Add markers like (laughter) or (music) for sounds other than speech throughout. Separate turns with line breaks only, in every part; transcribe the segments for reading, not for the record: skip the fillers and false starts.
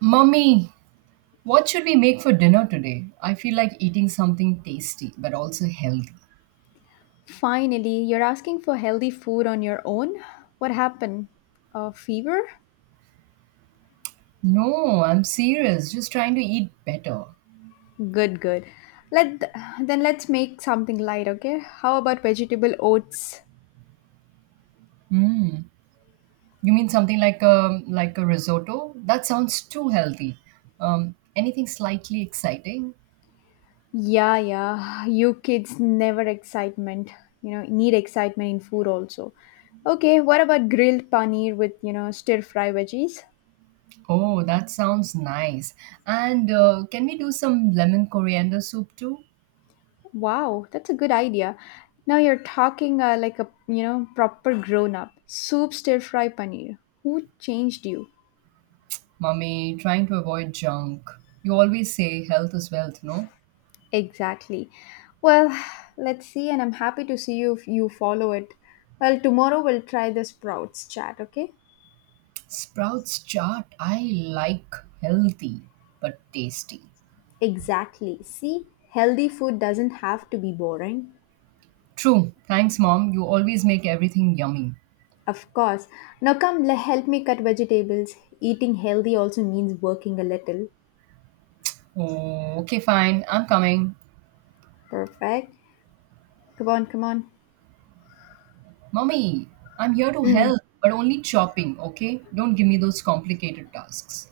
Mummy, what should we make for dinner today? I feel like eating something tasty but also healthy.
Finally, you're asking for healthy food on your own? What happened? A fever?
No, I'm serious. Just trying to eat better.
Good, good. Let then let's make something light, okay? How about vegetable oats?
Hmm. You mean something like a risotto? That sounds too healthy. Anything slightly exciting?
Yeah, yeah. You kids never excitement. You know, need excitement in food also. Okay, what about grilled paneer with, stir fry veggies?
Oh, that sounds nice. And can we do some lemon coriander soup too?
Wow, that's a good idea. Now you're talking like a, proper grown up. Soup stir fry paneer. Who changed you?
Mummy, trying to avoid junk. You always say health is wealth, no?
Exactly. Well, (sighs) let's see, and I'm happy to see you if you follow it. Well, tomorrow we'll try the sprouts chat, okay?
Sprouts chart, I like healthy but tasty.
Exactly. See, healthy food doesn't have to be boring.
True. Thanks, mom. You always make everything yummy.
Of course. Now come, help me cut vegetables. Eating healthy also means working a little.
Okay, fine. I'm coming.
Perfect. Come on, come on.
Mommy, I'm here to
Mm.
help, but only chopping, okay? Don't give me those complicated tasks.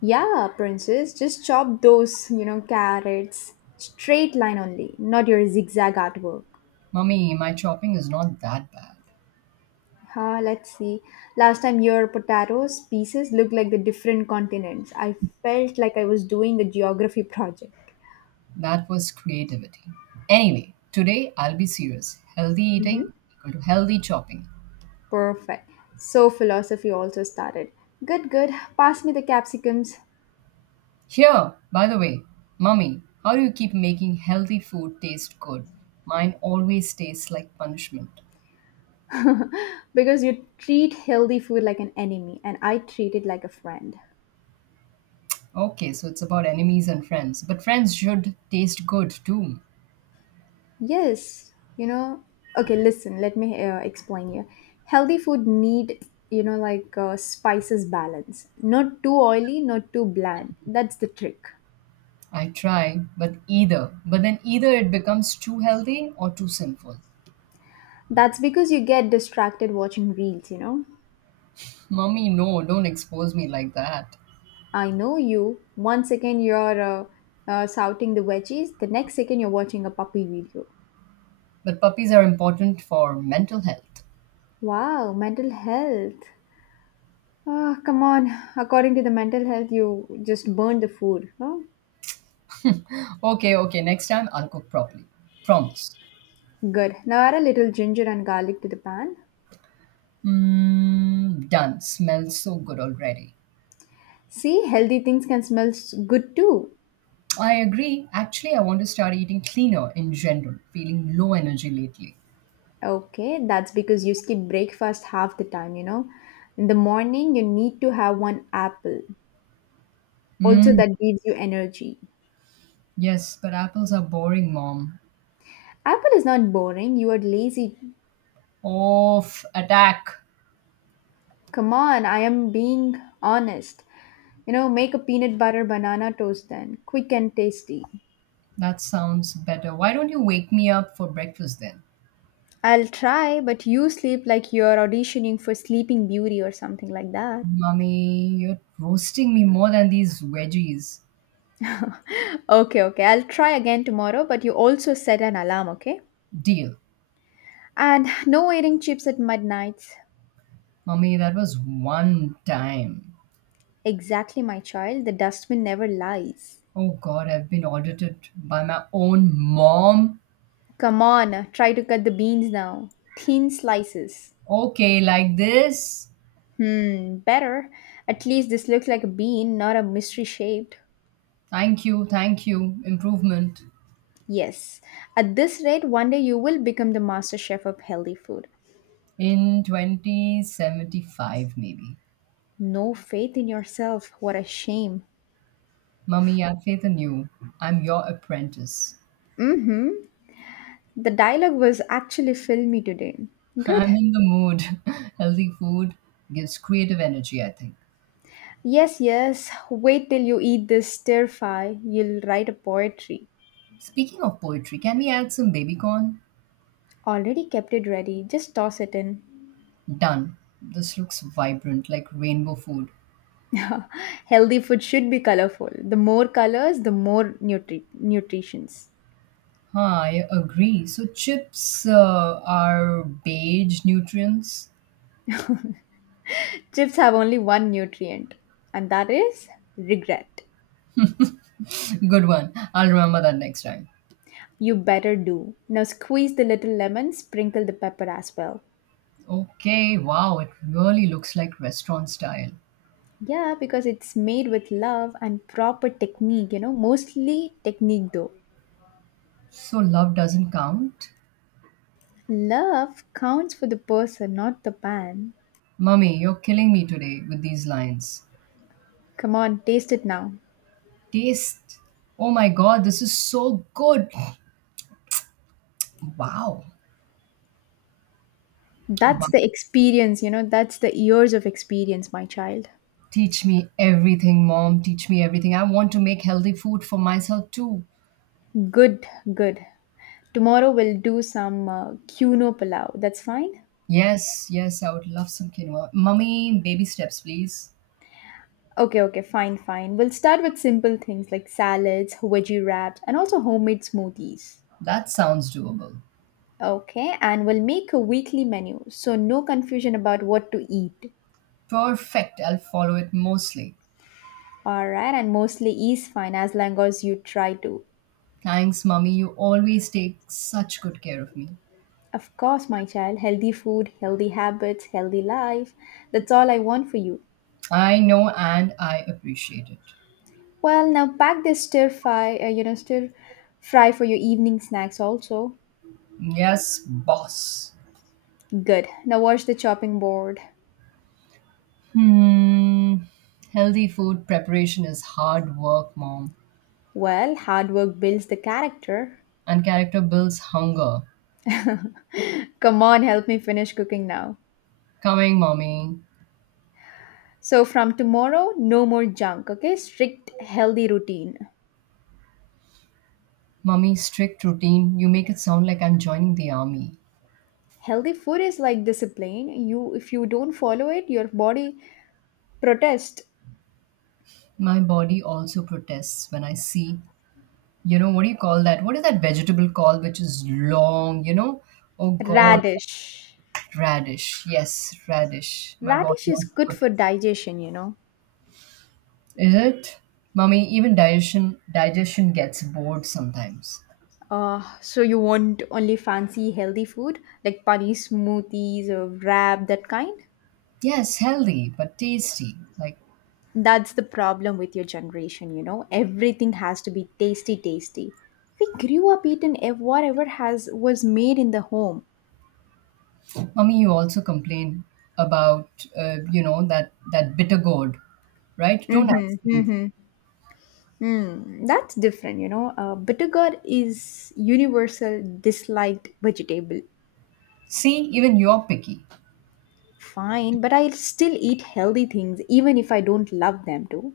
Yeah, princess, just chop those, carrots. Straight line only, not your zigzag artwork.
Mommy, my chopping is not that bad.
Huh, let's see. Last time your potatoes pieces looked like the different continents. I felt like I was doing a geography project.
That was creativity. Anyway, today I'll be serious. Healthy eating equal to healthy chopping.
Perfect. So philosophy also started. Good, good. Pass me the capsicums.
Here, by the way, mummy, how do you keep making healthy food taste good? Mine always tastes like punishment.
Because you treat healthy food like an enemy and I treat it like a friend.
Okay, so it's about enemies and friends, but friends should taste good too.
Yes, you know. Okay, listen, let me explain you. Healthy food need, like spices balance. Not too oily, not too bland. That's the trick.
I try, but either, but then either it becomes too healthy or too sinful.
That's because you get distracted watching reels.
Mummy, no, don't expose me like that.
I know you. One second you're shouting the veggies, the next second you're watching a puppy video.
But puppies are important for mental health.
Wow, mental health. Ah, come on. According to the mental health, you just burn the food. Huh?
Okay, okay, next time I'll cook properly. Promise.
Good. Now add a little ginger and garlic to the pan.
Mmm, done. Smells so good already.
See, healthy things can smell good too.
I agree. Actually, I want to start eating cleaner in general, feeling low energy lately.
Okay, that's because you skip breakfast half the time. In the morning, you need to have one apple. Also,
Mm,
that gives you energy.
yes, but apples are boring, mom.
Apple is not boring. You are lazy.
Off, attack.
Come on, I am being honest. You know, make a peanut butter banana toast then. Quick and tasty.
That sounds better. Why don't you wake me up for breakfast then?
I'll try, but you sleep like you're auditioning for Sleeping Beauty or something like that.
Mummy, you're roasting me more than these veggies.
Okay, okay. I'll try again tomorrow, but you also set an alarm, okay?
Deal.
And no eating chips at midnight.
Mummy, that was one time.
Exactly, my child. The dustbin never lies.
Oh god, I've been audited by my own mom.
Come on, try to cut the beans now. Thin slices.
Okay, like this.
Hmm, better. At least this looks like a bean, not a mystery shaped.
Thank you, thank you. Improvement.
Yes. At this rate, one day you will become the master chef of healthy food.
In 2075, maybe.
No faith in yourself. What a shame.
Mummy, I faith in you. I'm your apprentice.
Mm-hmm. The dialogue was actually filmy today.
(laughs)
Good.
I'm in the mood. (laughs) Healthy food gives creative energy, I think.
Yes, yes. Wait till you eat this stir fry. You'll write a poetry.
Speaking of poetry, can we add some baby corn?
Already kept it ready. Just toss it in.
Done. This looks vibrant, like rainbow food.
(laughs) Healthy food should be colorful. The more colors, the more nutritions.
Huh, I agree. So, chips are beige nutrients.
Chips have only one nutrient, and that is regret.
(laughs) Good one. I'll remember that next time.
You better do. Now squeeze the little lemon, sprinkle the pepper as well.
Okay, wow, it really looks like restaurant style.
Yeah, because it's made with love and proper technique, mostly technique though.
So love doesn't count?
Love counts for the person, not the pan.
Mummy, you're killing me today with these lines.
Come on, taste it now.
Taste. Oh my god, this is so good. Wow. Wow.
That's the experience, that's the years of experience, my child.
Teach me everything, mom. Teach me everything. I want to make healthy food for myself too.
Good, good. Tomorrow we'll do some cuno palau. That's fine.
Yes, yes, I would love some quinoa. Mummy, baby steps, please.
Okay, okay, fine, fine. We'll start with simple things like salads, veggie wraps, and also homemade smoothies.
That sounds doable.
Okay, and we'll make a weekly menu so no confusion about what to eat.
Perfect. I'll follow it mostly.
Alright, and mostly is fine as long as you try to.
Thanks, mummy. You always take such good care of me.
Of course, my child, healthy food, healthy habits, healthy life. That's all I want for you.
I know and I appreciate it.
Well, now pack this stir fry for your evening snacks also.
Yes, boss.
Good. Now wash the chopping board.
Hmm. Healthy food preparation is hard work, mom.
Well, hard work builds the character.
And character builds hunger.
Come on, help me finish cooking now.
Coming, mommy.
So, from tomorrow, no more junk, okay? Strict healthy routine.
Mommy, strict routine. You make it sound like I'm joining the army.
Healthy food is like discipline. You if you don't follow it, your body protest.
My body also protests when I see, you know, what do you call that? What is that vegetable called which is long, you know? Oh God,
Radish.
radish. Yes, radish. My body
Radish is
also
good for
protests.
digestion.
Is it? Mommy, even digestion gets bored sometimes.
So you want only fancy healthy food like pani smoothies or wrap that kind?
Yes, healthy but tasty. Like,
That's the problem with your generation. Everything has to be tasty, tasty. We grew up eating whatever has was made in the home.
mommy, you also complain about you know that bitter gourd, right? Don't ask me.
That's different. Bitter gourd is universal disliked vegetable.
See, even you're picky.
Fine, but I'll still eat healthy things even if I don't love them too.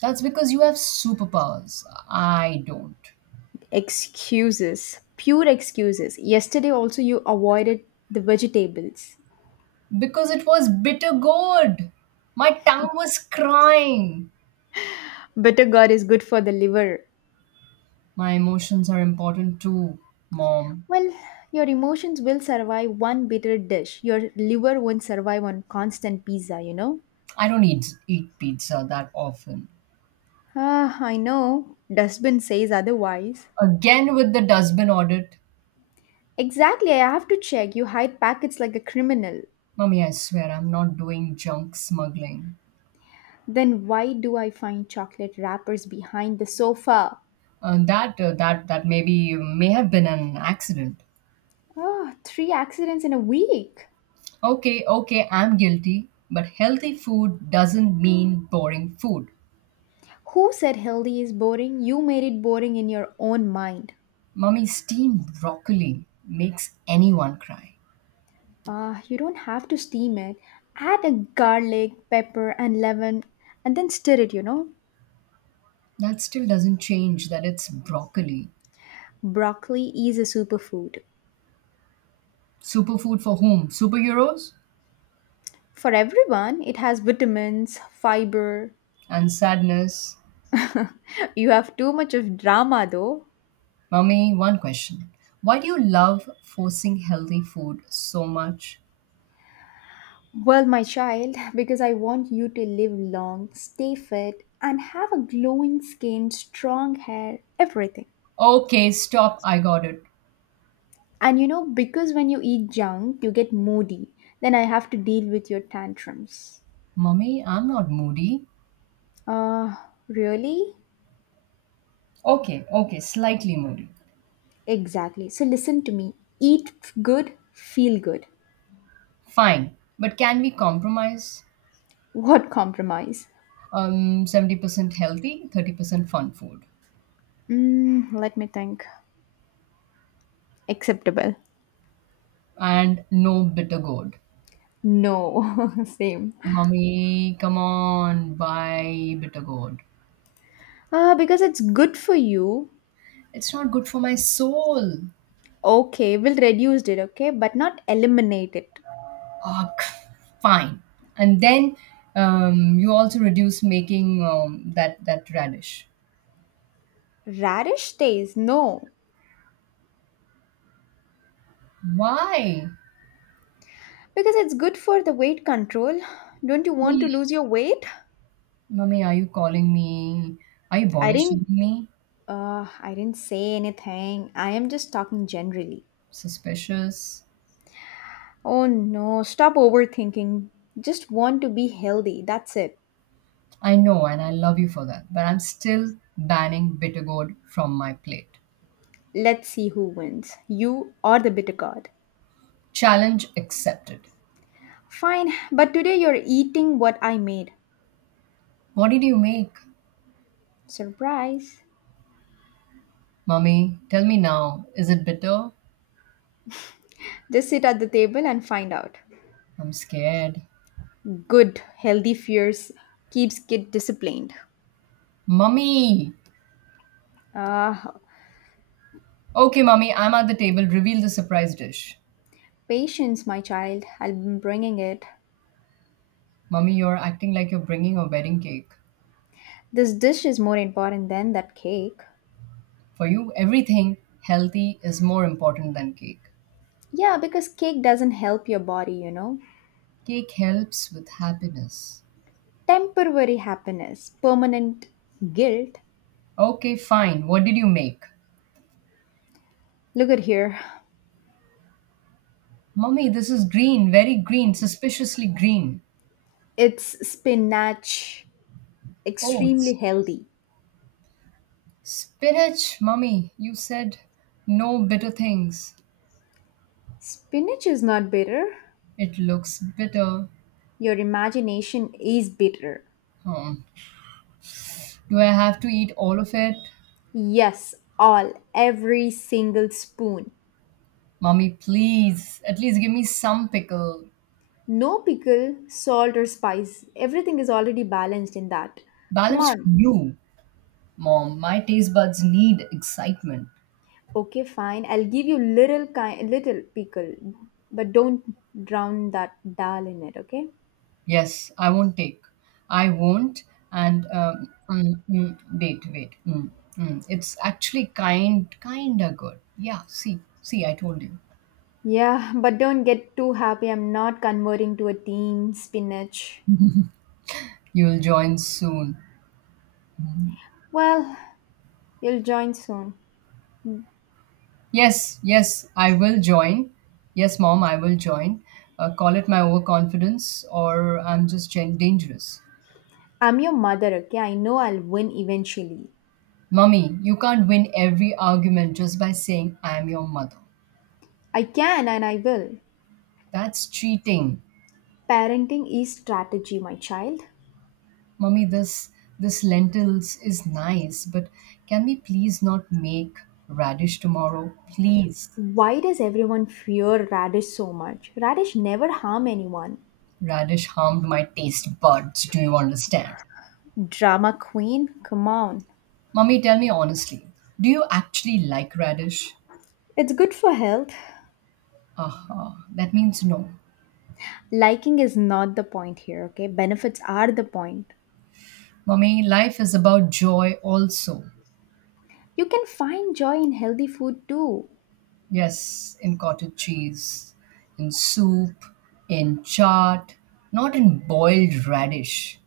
That's because you have superpowers. I don't.
Excuses, pure excuses. Yesterday also you avoided the vegetables.
Because it was bitter gourd. My tongue was crying.
Bitter gourd is good for the liver.
My emotions are important too, mom.
Well, your emotions will survive one bitter dish. Your liver won't survive on constant pizza, you know?
I don't eat pizza that often.
Ah, I know. Dustbin says otherwise.
Again with the dustbin audit.
Exactly, I have to check. You hide packets like a criminal.
Mummy, I swear I'm not doing junk smuggling.
Then why do I find chocolate wrappers behind the sofa?
That maybe may have been an accident.
Ah, three accidents in a week.
Okay, okay, I'm guilty. But healthy food doesn't mean boring food.
Who said healthy is boring? You made it boring in your own mind.
Mummy, steamed broccoli makes anyone cry.
Ah, you don't have to steam it. Add a garlic, pepper, and lemon and then stir it.
That still doesn't change that it's broccoli.
Broccoli is a superfood.
Superfood for whom? Superheroes?
For everyone, it has vitamins, fiber.
And sadness.
(laughs) You have too much of drama though.
Mummy, one question. Why do you love forcing healthy food so much?
Well, my child, because I want you to live long, stay fit, and have a glowing skin, strong hair, everything.
Okay, stop. I got it.
And because when you eat junk, you get moody. Then I have to deal with your tantrums.
Mummy, I'm not moody.
Uh, really?
Okay, okay, slightly moody.
Exactly. So listen to me. Eat good, feel good.
Fine, but can we compromise?
What compromise?
70% healthy, 30% fun food,
Let me think. Acceptable.
and no bitter gourd.
No, (laughs) same.
Mummy, come on, buy bitter gourd.
Ah, because it's good for you.
It's not good for my soul.
Okay, we'll reduce it, okay, but not eliminate it.
Ugh, fine. And then you also reduce making that radish.
Radish stays, no.
Why?
Because it's good for the weight control. Don't you want to
Mummy,
lose your weight?
mummy, are you calling me? Are you
I
body
didn't
shaming me?
I didn't say anything. I am just talking generally.
Suspicious.
Oh no, stop overthinking. Just want to be healthy. That's it.
I know, and I love you for that, but I'm still banning bitter gourd from my plate.
Let's see who wins. You or the bitter gourd.
Challenge accepted.
Fine, but today you're eating what I made.
What did you make?
Surprise.
Mummy, tell me now. Is it bitter?
Just sit at the table and find out.
I'm scared.
Good, healthy fears keeps kid disciplined.
Mummy!
Ah,
Okay, Mummy, I'm at the table. Reveal the surprise dish.
patience, my child. I'll be bringing it.
Mummy, you're acting like you're bringing a wedding cake.
This dish is more important than that cake.
For you, everything healthy is more important than cake.
Yeah, because cake doesn't help your body.
Cake helps with happiness.
Temporary happiness, permanent guilt.
Okay, fine. What did you make?
Look at here.
Mummy, this is green, very green, suspiciously green.
It's spinach,
Oh,
extremely healthy.
spinach, mummy. You said no bitter things.
Spinach is not bitter.
It looks bitter.
Your imagination is bitter.
Hmm. Do I have to eat all of it?
Yes, all, every single spoon.
Mummy, please, at least give me some pickle.
No pickle, salt, or spice. Everything is already balanced in that. Come
Balance for
on.
you, mom. My taste buds need excitement.
Okay, fine. I'll give you little kind, little pickle, but don't drown that dal in it. Okay?
Yes, I won't take. I won't. And mm, mm, wait, wait. Mm, mm. It's actually kinda good. Yeah, see, I told you.
Yeah, (laughs) but don't get too happy. I'm not converting to a team spinach.
You'll join soon.
Well, you'll join soon.
Yes, yes, I will join. Yes, mom, I will join. Call it my overconfidence, or I'm just dangerous.
I'm your mother, okay? I know I'll win eventually.
Mummy, you can't win every argument just by saying I'm your mother.
I can and I will.
That's cheating.
Parenting is strategy, my child.
Mummy, this lentils is nice, but can we please not make radish tomorrow? Please.
Why does everyone fear radish so much? Radish never harm anyone.
Radish harmed my taste buds. Do you understand?
Drama queen, come on.
Mummy, tell me honestly. Do you actually like radish?
It's good for health.
Aha, that means no.
Liking is not the point here, okay? Benefits are the point.
For me, life is about joy also.
You can find joy in healthy food too.
Yes, in cottage cheese, in soup, in chaat, not in boiled radish.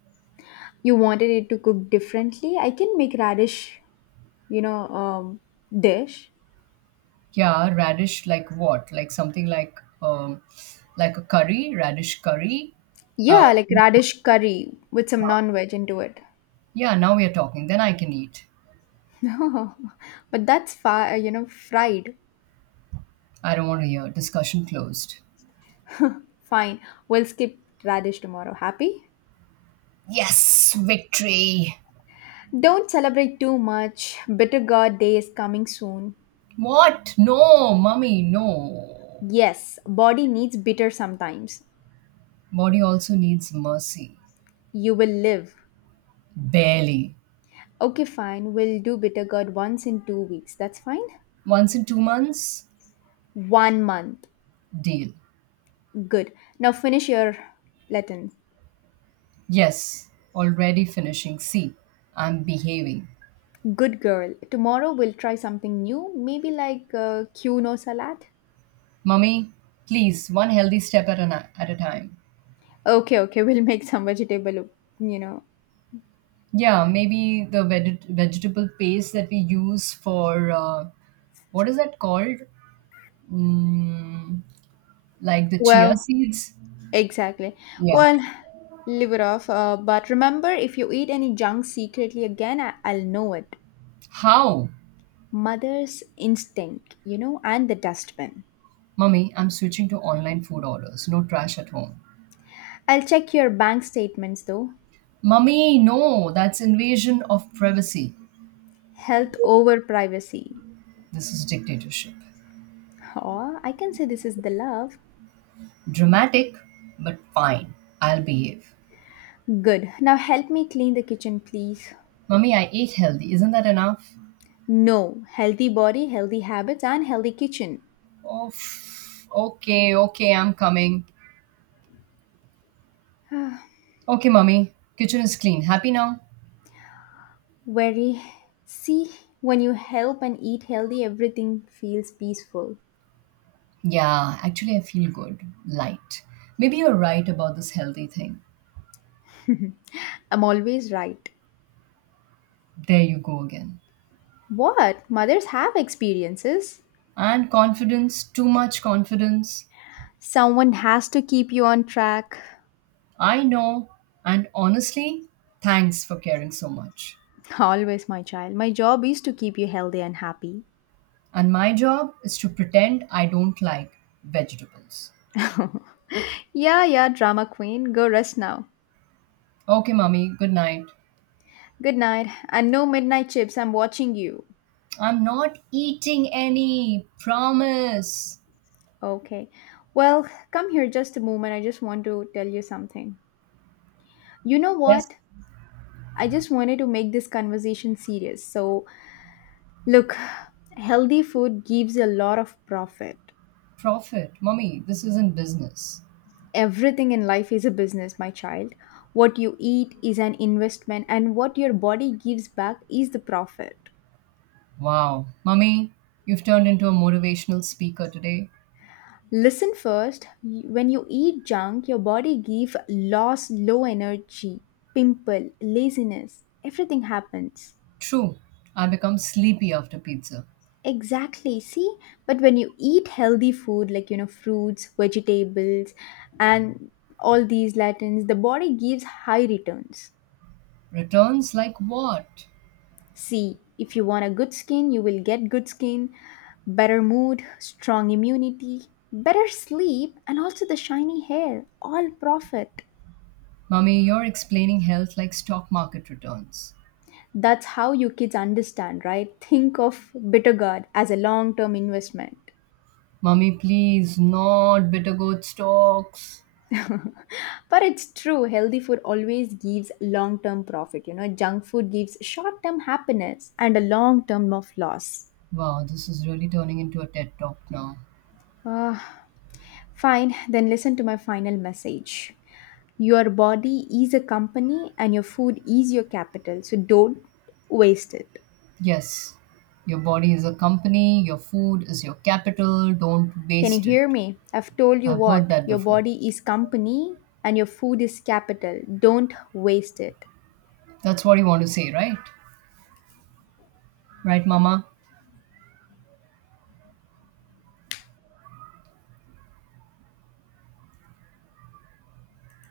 You wanted it to cook differently? I can make radish, you know, um, dish.
Yeah, radish like what? Like something like a curry, radish curry. Uh,
Yeah, like radish curry with some non-veg into it. (laughs)
yeah, now we are talking. Then I can eat.
No, but that's far, fried.
I don't want to hear. Discussion closed.
Fine, we'll skip radish tomorrow. Happy?
Yes, victory.
Don't celebrate too much. Bitter God day is coming soon.
What? No, mummy, no.
Yes, body needs bitter sometimes.
Body also needs mercy.
You will live.
Barely.
Okay, fine. We'll do bitter gourd once in 2 weeks. That's fine.
Once in 2 months?
One month.
Deal.
Good. Now finish your Latin.
Yes, already finishing. See, I'm behaving.
Good girl. Tomorrow we'll try something new. Maybe like quinoa salad.
Mummy, please, one healthy step at a time.
Okay, okay. We'll make some vegetable. You know.
Yeah, maybe the vegetable paste that we use for what is that called? Mm, like the chia
Well,
seeds?
exactly.
Yeah.
Well, leave it off. But remember, if you eat any junk secretly again, I'll know it.
How?
Mother's instinct, and the dustbin.
Mummy, I'm switching to online food orders. No trash at home.
I'll check your bank statements though.
Mummy, no, that's invasion of privacy.
Health over privacy.
This is dictatorship.
Oh, I can say this is the love.
Dramatic, but fine. I'll behave.
Good. Now help me clean the kitchen, please.
Mummy, I ate healthy. Isn't that enough?
No. Healthy body, healthy habits, and healthy kitchen.
Oh, okay, okay, I'm coming.
(sighs)
Okay, Mummy. Kitchen is clean. Happy now?
Very. See, when you help and eat healthy, everything feels peaceful.
Yeah, actually, I feel good. Light. Maybe you're right about this healthy thing.
I'm always right.
There you go again.
What? Mothers have experiences.
And confidence, too much confidence.
Someone has to keep you on track.
I know. And honestly, thanks for caring so much.
Always, my child. My job is to keep you healthy and happy.
And my job is to pretend I don't like vegetables.
Yeah, yeah, drama queen. Go rest now.
Okay, Mummy. Good night.
Good night. And no midnight chips. I'm watching you.
I'm not eating any. Promise.
Okay. Well, come here just a moment. I just want to tell you something. You know
Yes,
what? I just wanted to make this conversation serious. So, look, healthy food gives a lot of profit.
profit. Mummy, this isn't business.
Everything in life is a business, my child. What you eat is an investment, and what your body gives back is the profit.
Wow. Mummy, you've turned into a motivational speaker today.
Listen first when you eat junk, your body gives loss, low energy, pimple, laziness. Everything happens.
True, I become sleepy after pizza.
Exactly, see? But when you eat healthy food like, fruits, vegetables, and all these latins, the body gives high returns.
Returns like what?
See, if you want a good skin, you will get good skin, better mood, strong immunity, better sleep, and also the shiny hair. All profit.
Mummy, you're explaining health like stock market returns.
That's how you kids understand, right? Think of Bitter God as a long term investment.
Mummy, please, not bitter goat stocks.
(laughs) But it's true, healthy food always gives long term profit. You know, junk food gives short term happiness and a long term of loss.
Wow, this is really turning into a TED talk now.
Ah, fine, then listen to my final message. Your body is a company and your food is your capital, so don't waste it.
Yes, your body is a company, your food is your capital, don't
Can you
waste it.
hear me? I've told you
I've heard
what
that
your
before.
body is company and your food is capital. Don't waste it.
That's what you want to say, right? Right, Mama?